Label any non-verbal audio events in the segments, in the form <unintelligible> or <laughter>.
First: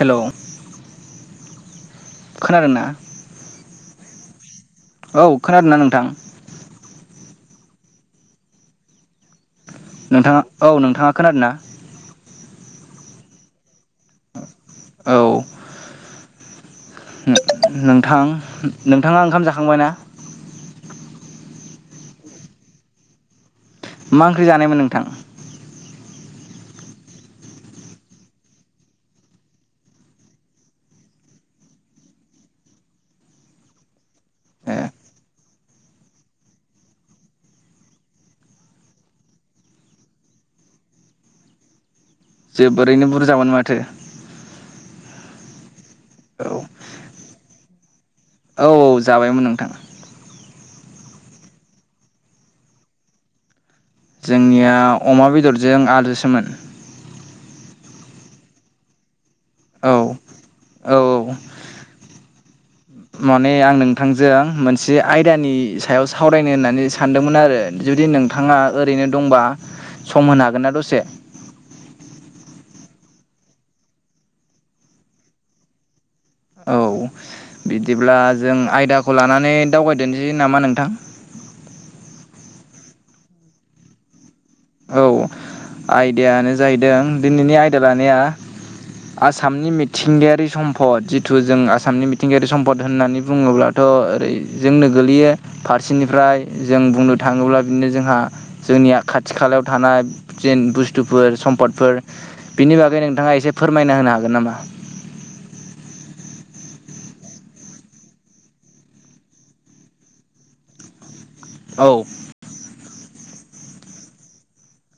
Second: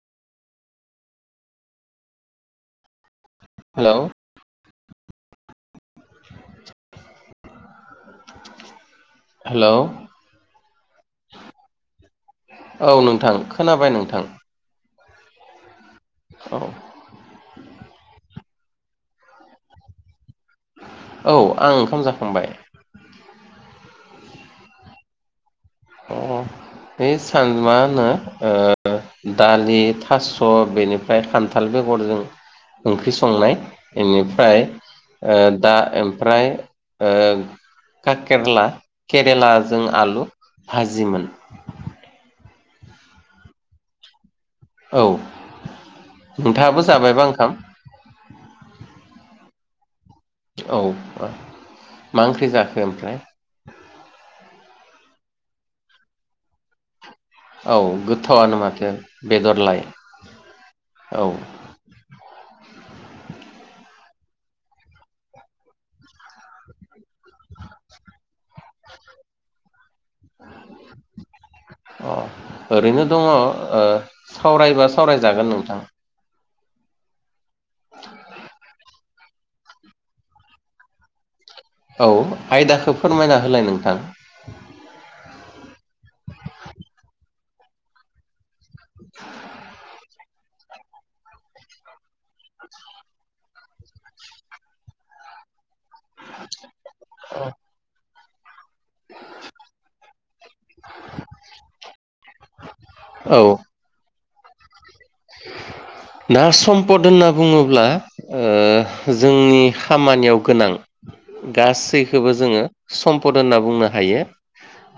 हेल' खोनादोंना? हेलौ औ खोनादों ना नोंथां? हेलौ नोंथाङा औ नोंथाङा खोनादों ना? औ नोंथां खोनाबाय नोंथां। औ औ नोंथां नोंथाङा ओंखाम जाखांबाय ना? औ आं ओंखाम जाखांबाय मा ओंख्रि जानायमोन नोंथां अ बे सान मा होनो ओ दालि थास' बेनिफ्राय खान्थाल बेगरजों ओंख्रि संनाय बेनिफ्राय ए दा ओमफ्राय ओ काकेरला केरेलाजों आलु भाजिमोन जोबोरैनो बुरजामोन माथो औ औ नोंथाङाबो जाबायबा ओंखाम औ औ जाबायमोन नोंथां औ मा ओंख्रि जाखो ओमफ्राय? जोंनिया अमा बेदरजों आलुसोमोन। औ गोथावानो माथो। बेगरलाय औ औ। माने आं नोंथांजों मोनसे आयदानि सायाव सावरायनो होननानै सानदोंमोन आरो जुदि नों थाङा ओरैनो दंबा सम होनो हागोन ना दसे? अ ओरैनो दङ ओ सावरायबा सावरायजागोन नोंथां। औ बिदिब्ला जों आयदाखौ लानानै दावबायदोनोसै नामा नोंथां। औ आयदाखौ फोरमायना होलाय नोंथां। औ आयदायानो जाहैदों दिनैनि आयदा लानाया। आसामनि मिथिंगायारि सम्पद जिथु जों आसामनि मिथिंगायारि सम्पद होननानै बुङोब्लाथ' ओरै जोंनो गोगलैयो फारसे निफ्राय जों बुंनो थाङोब्ला बिदिनो जोंहा जोंनि खाथि खालायाव थानाय जेन बुस्थुफोर सम्पदफोर बिनि बागै नोंथाङा औ एसे फोरमायना होनो हागोन नामा। <inaudible> दा सम्पद होनना बुङोब्ला ओ जोंनि खामानियाव गोनां औ गासैखौबो जोङो सम्पद होनना बुंनो हायो।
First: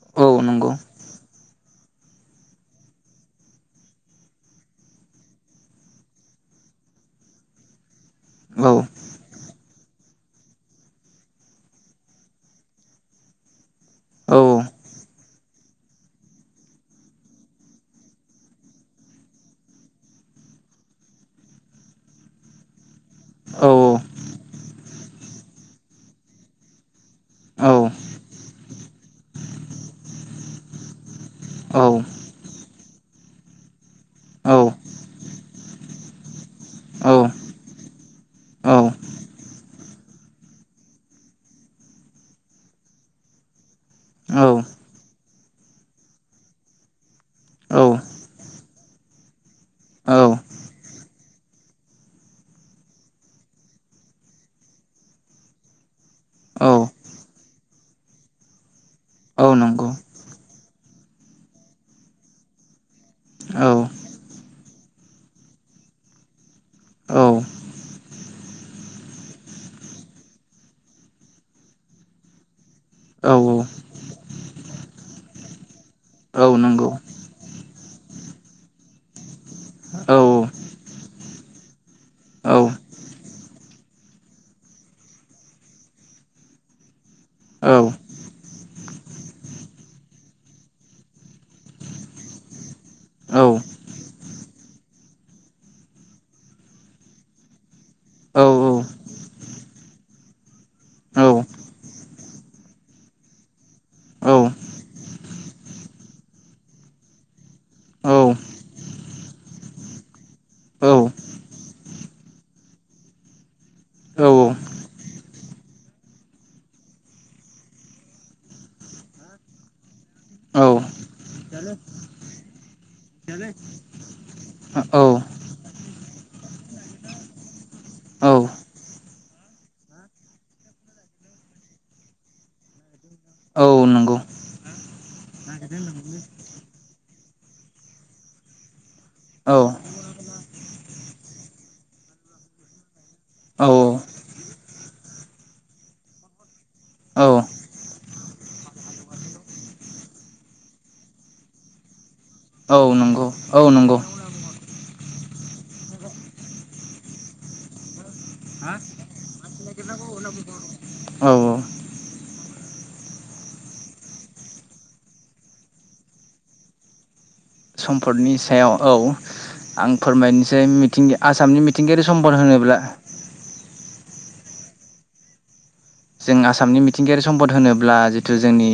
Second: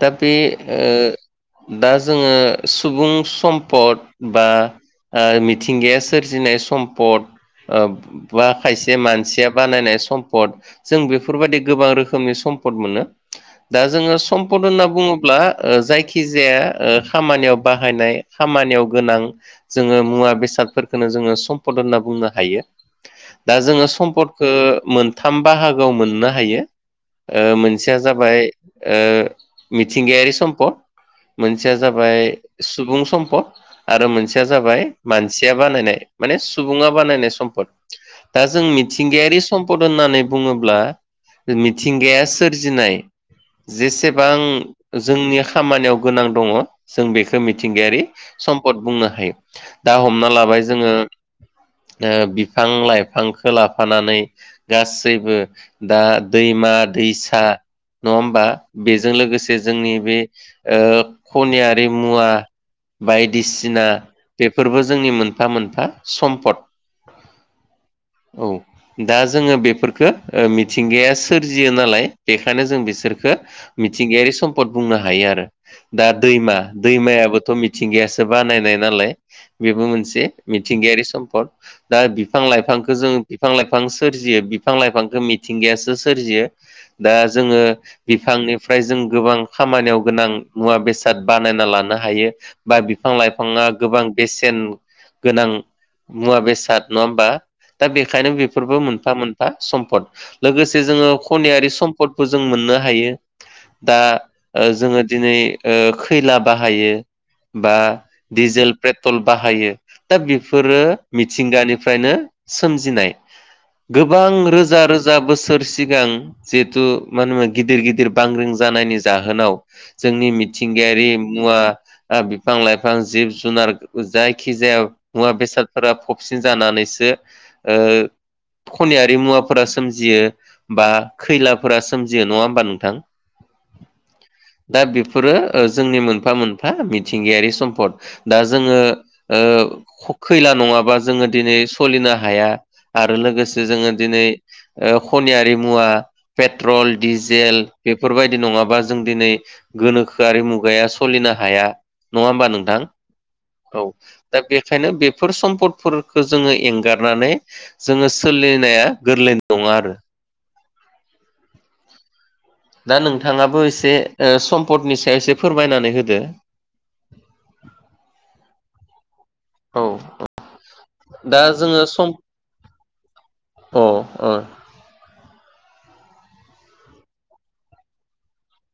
दा बे औ नंगौ ओ दा जोङो सुबुं सम्पद बा ओ मिथिंगाया सोरजिनाय सम्पद बा औ खायसे मानसिया बानायनाय सम्पद जों बेफोरबायदि गोबां रोखोमनि सम्पद मोनो। दा जोङो औ सम्पद होनना बुङो ब्ला ओ जायखिजाया ओ खामानियाव बाहायनाय खामानियाव गोनां जोङो मुवा बेसादफोरखोनो जोङो सम्पद होनना बुंनो हायो। दा जोङो औ सम्पदखौ मोनथाम बाहागोआव मोननो हायो। ओ औ मोनसेया जाबाय ओ मिथिंगायारि सम्पद। मोनसेया औ जाबाय सुबुं सम्पद आरो मोनसेया औ जाबाय मानसि आ बानायनाय माने सुबुंआ बानायनाय सम्पद। दा जों मिथिंगायारि सम्पद होननानै बुङोब्ला मिथिंगाया सोरजिनाय जेसेबां जोंनि खामानियाव गोनां दङ जों बेखौ मिथिंगायारि सम्पद बुंनो हायो दा औ हमना लाबाय जोङो ओ बिफां लाइफांखौ लाफानानै गासैबो दा दै मा औ दैसा नङा होमबा बेजों औ लोगोसे नंगौ जोंनि बे ओ खनियारि मुवा औ बायदिसिना बेफोरबो जोंनि मोनफा मोनफा सम्पद। <inaudible> औ दा जोङो बेफोरफोरखो मिथिंगाया सोरजियो नालाय बेखायनो जों बिसोर खो औ औ मिथिंगायारि सम्पद बुंनो हायो आरो दा औ दैमा नंगौ दैमायाबोथ' मिथिंगायासो बानायनाय नालाय। बेबो मोनसे औ मिथिंगायारि सम्फद दा बिफां औ लाइफांखो जों बिफां लाइफां सोरजि यो बिफां लाइफांखो मिथिंगायासो सोरजियो दा जोङो औ बिफांनिफ्राय जों गोबां खामानियाव गोनां मुवा बेसाद बानायना लानो हायो बा बिफां औ लाइफाङा गोबां बेसेन गोनां मुवा बेसाद नङा होमबा। दा बेखायनो औ बेफोरबो मोनफा मोनफा सम्पद लोगोसे जोङो औ खनियारि सम्पदबो जों मोन नो हायो दा औ जोङो दिनै ओ खैला बाहायो। बा डिजेल पेट्रल बाहायो दा बेफोरो मिथिंगानिफ्रायनो सोमजिनाय। गोबां रोजा रोजा बोसोर सिगां जिहेथु मा होना गिदिर गिदिर बांग्रिं जानायनि जाहोनाव जोंनि मिथिंगायारि मुवा ओ बिफां-लाइफां, जिब-जुनार जायखिजाया मुवा बेसादफोरा फबसिन जानानैसो ओ औ खनियारि मुवाफोरा सोमजियो बा खैलाफोरा सोमजियो नङा होमबा नोंथां? औ नंगौ दा बेफोरो ओ जोंनि मोनफा मोनफा मिथिंगायारि सम्पद दा जोङो ओ औ ख खैला नङाबा जोङो दिनै सलिनो हाया आरो लोगोसे औ जोङो दिनै ओ खनियारि मुवा पेट्रल औ डिजेल बेफोरबायदि नङाबा जों दिनै गोनोखोआरि मुगाया सलिनो हाया नङा होमबा नोंथां? औ नंगौ औ नंगौ दा बेखायनो बेफोर सम्पदफोरखो जोङो एंगारनानै जोङो सोलिनाया गोरलै नङा आरो <inaudible> औ औ दा नोंथाङाबो एसे ओ सम्पदनि सायाव एसे फोरमायनानै होदो सम्पदनि सायाव औ औ आं फोरमायनोसै मि मिथिंगा दा आसामनि जोङो सम मिथिंगायारि सम्पद होनोब्ला अ ओ जों आसामनि मिथिंगायारि सम्पद होनोब्ला जिथु जोंनि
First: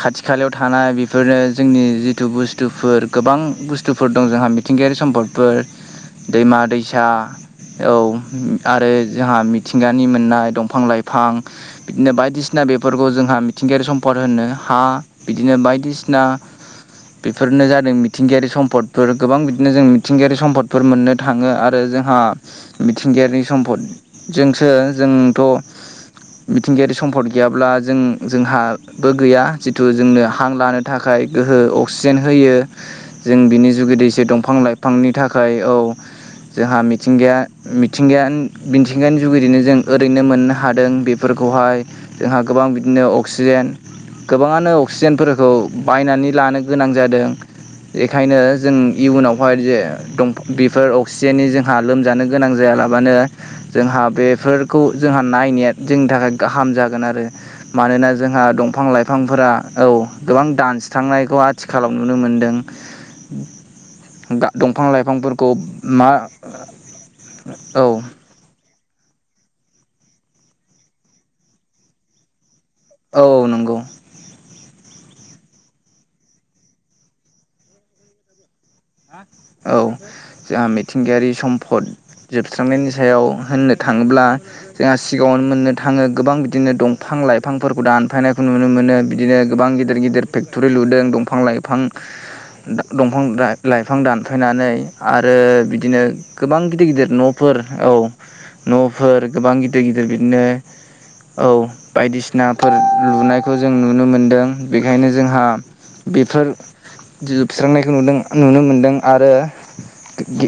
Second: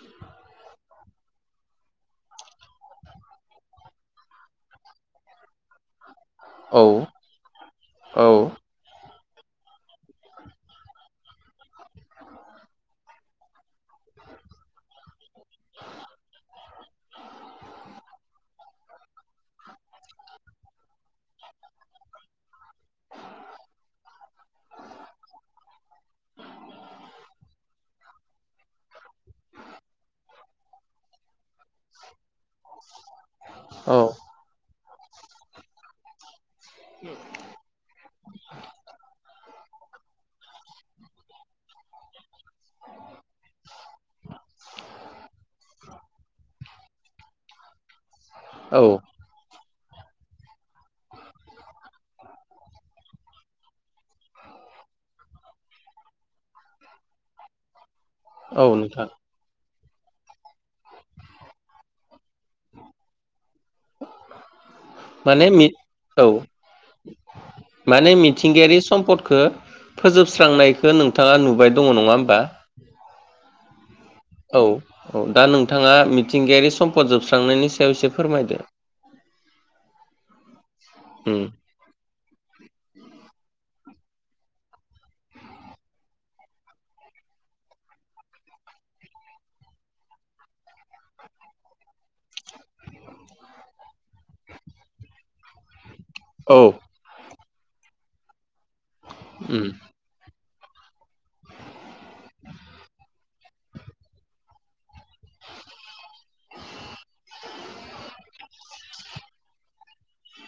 खाथि खालायाव थानाय बेफोरनो जोंनि जिथु बुस्थुफोर गोबां बुस्थुफोर दं जोंहा मिथिं गारि सम्पदफोर औ दैमा-दैसा औ आरो जोंहा मिथिंगानि मोननाय दंफां-लाइफां बिफां बिदिनो बायदिसिना बेफोरखौ जोंहा मिथिंगायारि सम्पद होनो हा बिदिनो बायदिसि ना। बेफोरनो जादों मिथिंगायारि सम्फदफोर गोबां बिदिनो जों मिथिंगायारि सम्पदफोर मोननो थाङो आरो जोंहा मिथिंगायारि सम्पदजोंसो जोंथ' मिथिंगायारि सम्पद गैयाब्ला जों जोंहाबो गैया जितु जोंनो हां लानो थाखाय ओहो अक्सिजेन हो होयो जों बिनि औ जुगिदिसो दंफां-लाइफांनि थाखाय औ जोंहा मिथिंगाया मिथिंगायानो मिथिंगानि जुगिदिनो जों ओरैनो मोननो हादों बेफोरखौहाय जोंहा गोबां बिदिनो अक्सिजेन गोबाङानो अक्सिजेनफोरखौ बायनानै लानो गोनां जादों। बेखायनो जों औ इयुनावहाय जे दं बेफोर अक्सिजेननि जोंहा लोमजानो गोनां जायालाबानो जोंहा बेफोरखौ जोंहा नायनाया जोंनि थाखाय गाहाम जागोन आरो मानोना जोंहा औ नोंथां दंफां-लाइफांफोरा औ गोबां दानस्रांनायखौ आथिखालाव नुनो मोनदों। गा दंफां-लाइफांफोरखौ माने मि मा औ औ सम्पदखो फोजोबस्रांनायखौ नोंथाङा नुबाय दङ नङा होमबा? औ औ नंगौ। औ औ दा नोंथाङा मिथिंगायारि सम्फद जोबस्रांनायनि सायाव एसे फोरमायदो। औ जोंहा मिथिंगायारि उम सम्फद जोबस्रांनायनि सायाव होननो थाङोब्ला जोंहा सिगाङावनो मोननो थाङो गोबां बिदिनो दंफां-लाइफांफोरखौ दानफायनायखौ नुनो मोनो बिदिनो गोबां गिदिर गिदिर फेक्टरि लुदों दंफां-लाइफां दा दंफां दाय लाइफां दानफायनानै आरो बिदिनो औ गोबां गिदिर गिदिर नफोर औ न'फोर गोबां उम गिदिर गिदिर बिदिनो औ बायदिसिनाफोर लुनायखौ जों नुनो मोनदों बेखायनो जोंहा बेफोर जोबस्रांनायखौ नुदों। नुनो मोनदों आरो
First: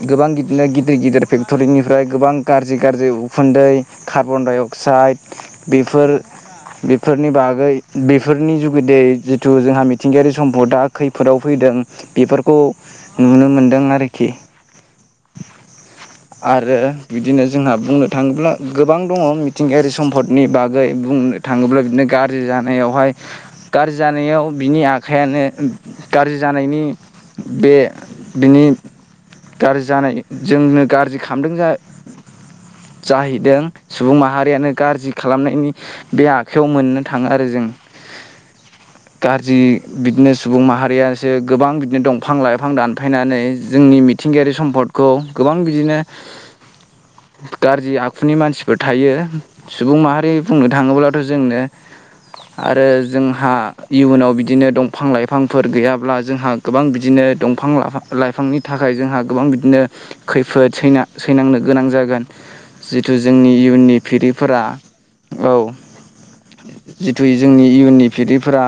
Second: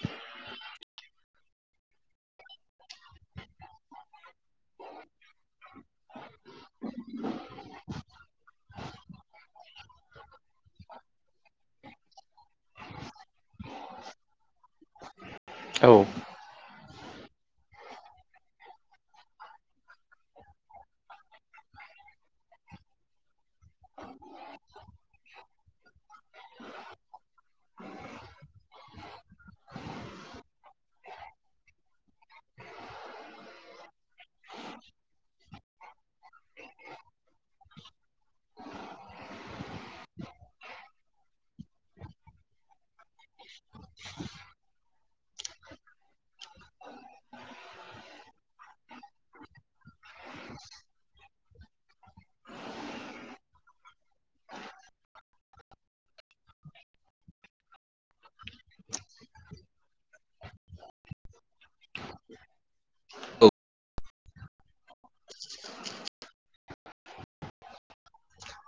गोबां बिदिनो गिदिर गिदिर फेक्टरिनिफ्राय गोबां गाज्रि गाज्रि उखुन्दै कार्बन-डाइ-अक्साइड बे बेफोर बेफोरनि बागै बेफोरनि जुगुदै जिथु जोंहा मिथिंगायारि सम्पदा खैफोदाव फैदों। दों बेफोरखौ नुनो मोनदों आरोखि। औ आरो बिदिनो जोंहा बुंनो थाङोब्ला गोबां दङ मिथिंगायारि सम्फदनि बागै बुंनो। थाङोब्ला बिदिनो गाज्रि जानायावहाय गाज्रि जानायाव बिनि आखायानो गाज्रि। जानायनि बे बिनि गाज्रि जानायनि जोंनो। गाज्रि खालामदों जा जाहैदों सुबुं माहारियानो गाज्रि खालामनायनि बे आखाइयाव मोननो थाङो आरो जों गाज्रि बिदिनो सुबुं माहारियासो गोबां बिदिनो दंफां लाइफां दानफायनानै जोंनि मिथिंगायारि सम्पदखौ गोबां बि बिदिनो गाज्रि आखुनि मानसिफोर थायो सुबुं माहारि बुंनो थाङोब्लाथ' जोंनो आरो जोंहा इयुनाव बिदिनो दंफां लाइफांफोर गैयाब्ला जोंहा गोबां बिदिनो दंफां लाइफां लाइफांनि थाखाय जोंहा गोबां बिदिनो खै फोद सै सैनांनो गोनां जागोन जिथु जोंनि इयुननि फिरिफोरा औ जिथु जोंनि इयुननि फिरिफोरा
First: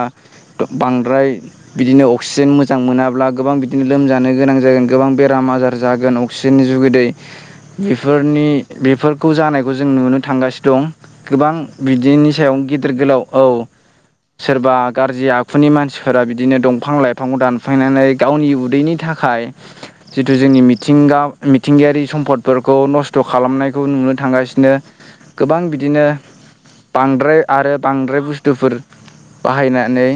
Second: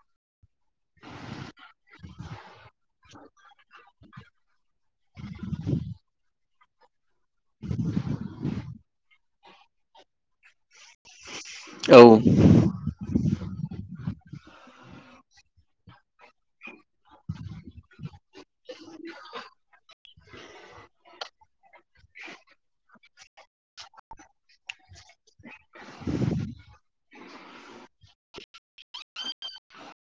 बांद्राय बिदिनो अक्सिजेन मोजां मोनाब्ला गोबां बिदिनो लोमजानो गोनां जागोन गोबां बेराम आजार जागोन अक्सि जोंनि जुगिदै बेफोरनि बेफोरखौ जानायखौ जों नुनो थांगासिनो दं। गोबां औ बिदिनि सायाव गिदिर गोलाव औ सोरबा गाज्रि आखुनि मानसिफोरा बिदिनो दंफां लाइफांखौ दानफायनानै गावनि उदैनि थाखाय थाखाय जिथु जोंनि मिथिंगा मिथिंगायारि सम्पदफोरखौ नस्थ' खालामनायखौ नुनो थांगासिनो। गोबां बिदिनो बांद्राय आरो बांद्राय बुसथुफोर बाहायनानै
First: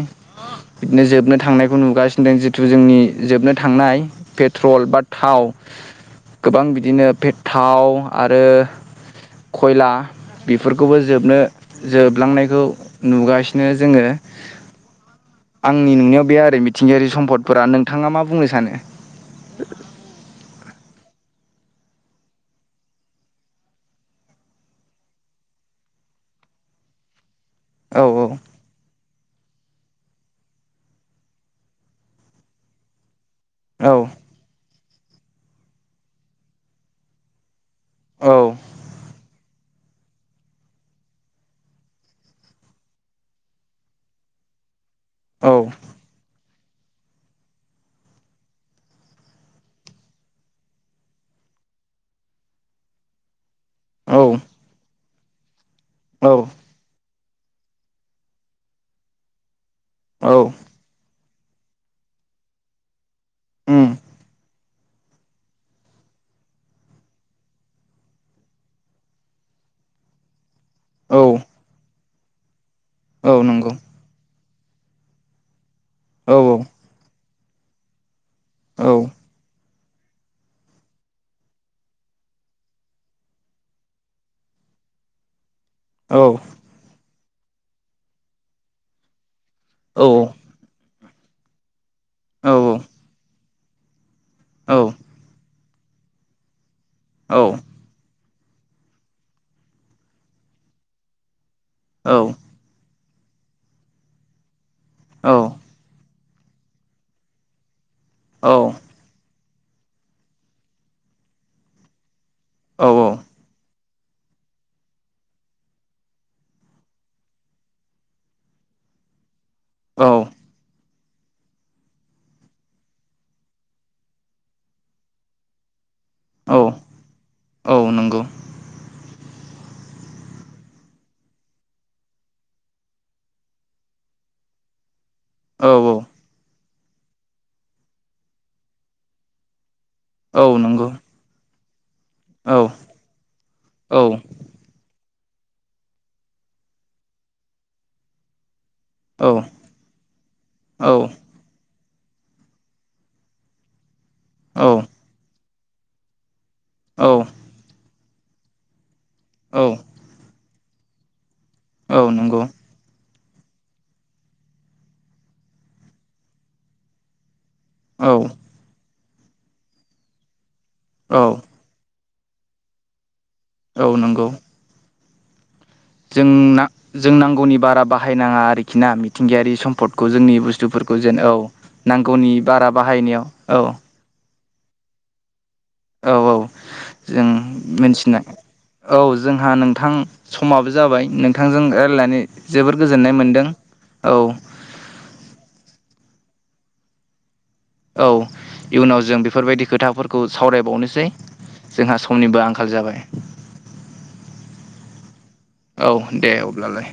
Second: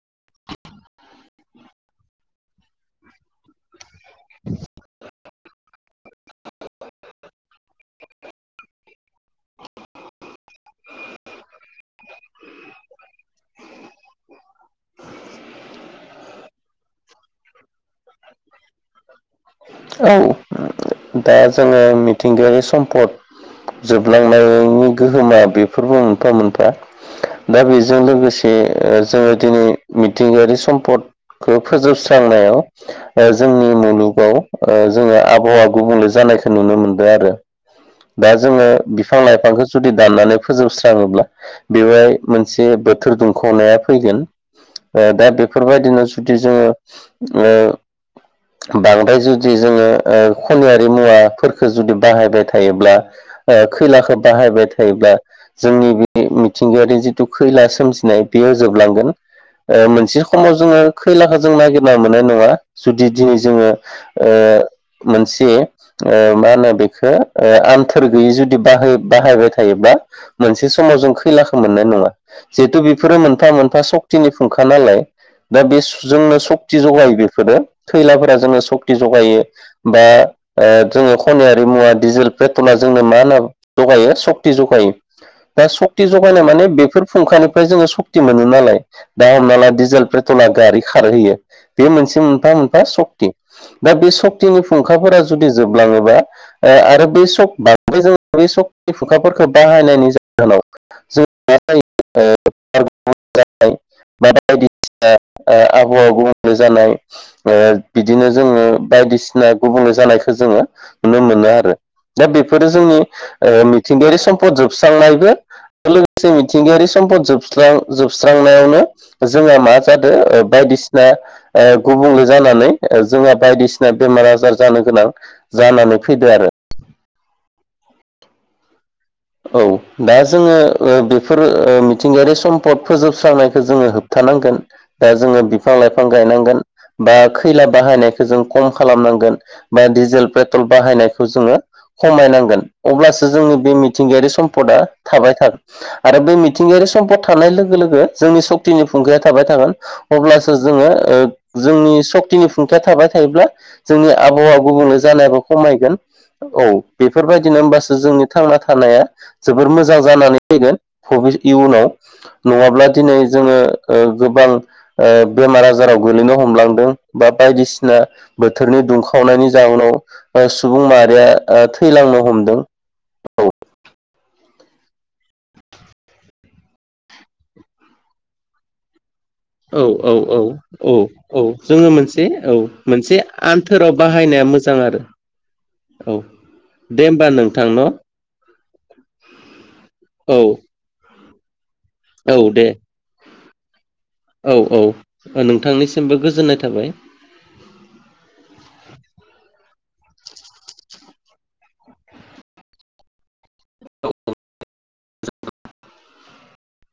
बिदिनो जोबनो थांनायखौ नुगासिनो दं जिथु जोंनि जोबनो थांनाय पेट्रल बा थाव गोबां बिदिनो बे थाव आरो खयला बेफोरखौबो जोबनो जोबलांनायखौ नुगासिनो जोङो। आंनि नुनायाव बे आरो मिथिंगायारि सम्पदफोरा नोंथाङा मा बुंनो सानो? औ दा जोङो मिथिंगायारि सम्पद। जोबलांनायनि गोहोमा बेफोरबो मोनफा मोनफा। दा बेजों औ लोगोसे जोङो दिनै मिथिंगायारि सम्पदखौ फोजोबस्रांनायाव जोंनि औ मुलुगाव जोङो आबहावा गुबुंले जानायखौ नुनो मोनदों आरो। दा जोङो बिफां लाइफांखो जुदि दाननानै फोजोबस्राङोब्ला बेवहाय मोनसे बोथोर दुंखावनाया फैगोन। ओ दा औ बेफोरबायदिनो जुदि जोङो बांद्राय जुद दि जोङो खनायारि मुवाफोरखौ जुदि बाहायबाय थायोब्ला ओ खैलाखौ औ बाहा बाय थायोब्ला। जोंनि बि औ मिथिंगायारि जिथु खैला सोमजिनाय बेयो जोबलांगोन। मोनसे औ खमाव जोङो खैलाखौ जों नागिरना मोननाय नङा जुदि दिनै जोङो। उम ओ। मोनसे ओ मा होनो बेखौ ओ आमथोर गैयि जुदि बाहाय बाहायबाय थायोबा मोनसे समाव जों औ खैलाखौ मोननाय नङा। जिहेथु बेफोरो औ मोनफा नंगौ मोनफा सक्तिनि फुंखा नालाय दा बे औ जोंनो सक्ति जगायो बेफ बेफोरो खैलाफोरा जोंनो औ सक जगायो बा जोङो खनायारि मुवा डिजेल पेट्रला जोंनो माना जगायो सक्ति जगायो। दा सक्ति औ जगायनाय माने बेफोर फुंखानिफ्राय जोङो सक्ति मोनो नालाय दा हमना ला डिजेल औ पेट्रला गारि खारहोयो बे मोनसे औ मोनफा मोनफा सक्ति। दा बे सक्तिनि औ फुंखाफोरा जुदि जोबलाङोबा आरो बे बांद्राय जों सक्ति फुंखाफोरखौ बाहायनायनि जाहोनाव <unintelligible> <unintelligible> दिनो जोङो बायदिसिना गुबुंले जानायखौ जोङो नुनो मोनो आरो। दा बेफोरो जोंनि मिथिंगायारि सम्पद जोबस्रांनायबो लोगोसे मिथिंगायारि सम्पद जोबस्रां जोबस्रांनायावनो जोंहा मा औ जादों औ ओ बायदि सिना गुबुंले जानानै। ओ जोंहा बायदिसिना बेमार आजार जानो गोनां जानानै फैदो आरो। औ औ नंगौ औ दा जोङो ओ बेफोर ओ मिथिंगायारि सम्पद फोजोबस्रांनायखौ जोङो होबथा थानांगोन दा जोङो औ बिफां औ लाइफां गायनांगोन बा खैला बाहायनायखौ जों खम खालामनां गोन बा डिजेल औ पेट्रल नंगौ बाहायनायखौ जोङो औ खमायनांगोन अब्लासो जोंनि बे औ मिथिंगायारि सम्पदा थाबाय थाग आरो बे मिथिंगायारि सम्पद थानाय लोगो लोगो जोंनि सक्तिनि फुंखाया औ थाबाय थागोन अब्लासो जोङो ओ जोंनि सक्तिनि फुंखाया थाबाय थायोब्ला जोंनि आबहावा औ औ गुबुननो जानायाबो खमायगोन। औ बेफोरबायदिनो हबासो जोंनि थांना थानाया जोबोर मोजां जानानै फैगोन फबे इयुनाव औ नंगौ नङाब्ला दिनै जोङो। ओ गोबां ओ बेमार आजाराव गोलैनो हमलांदों बा बायदिसिना औ बोथोरनि दुंखावनायनि जाउनाव सुबुं माहारिया औ ओ थैलांनो हमदों। औ नंगौ। जोंना ना जों नांगौनि बारा बाहायनाङा आरोखि ना मि औ औ औ औ जेन औ जोङो मोनसे नांगौनि औ बारा मोनसे बाहायनायाव औ आन्थोराव बाहायनाया मो मोजां आरो।‌ औ औ। जों नोंथां न' मिथिनाय औ जोंहा नोंथां औ समाबो जाबाय नों बिथां जों रायजलायनानै औ दे जोबोर गोजोननाय मोन्दों। औ औ नोंथांनिसिमबो गोजोननाय थाबाय। औ इयुनाव जों बेफोरबायदिख खोथाफोरखौ सावरायबावनोसै जोंहा समनिबो आंखाल जाबाय। <unintelligible> औ दे अब्लालाय।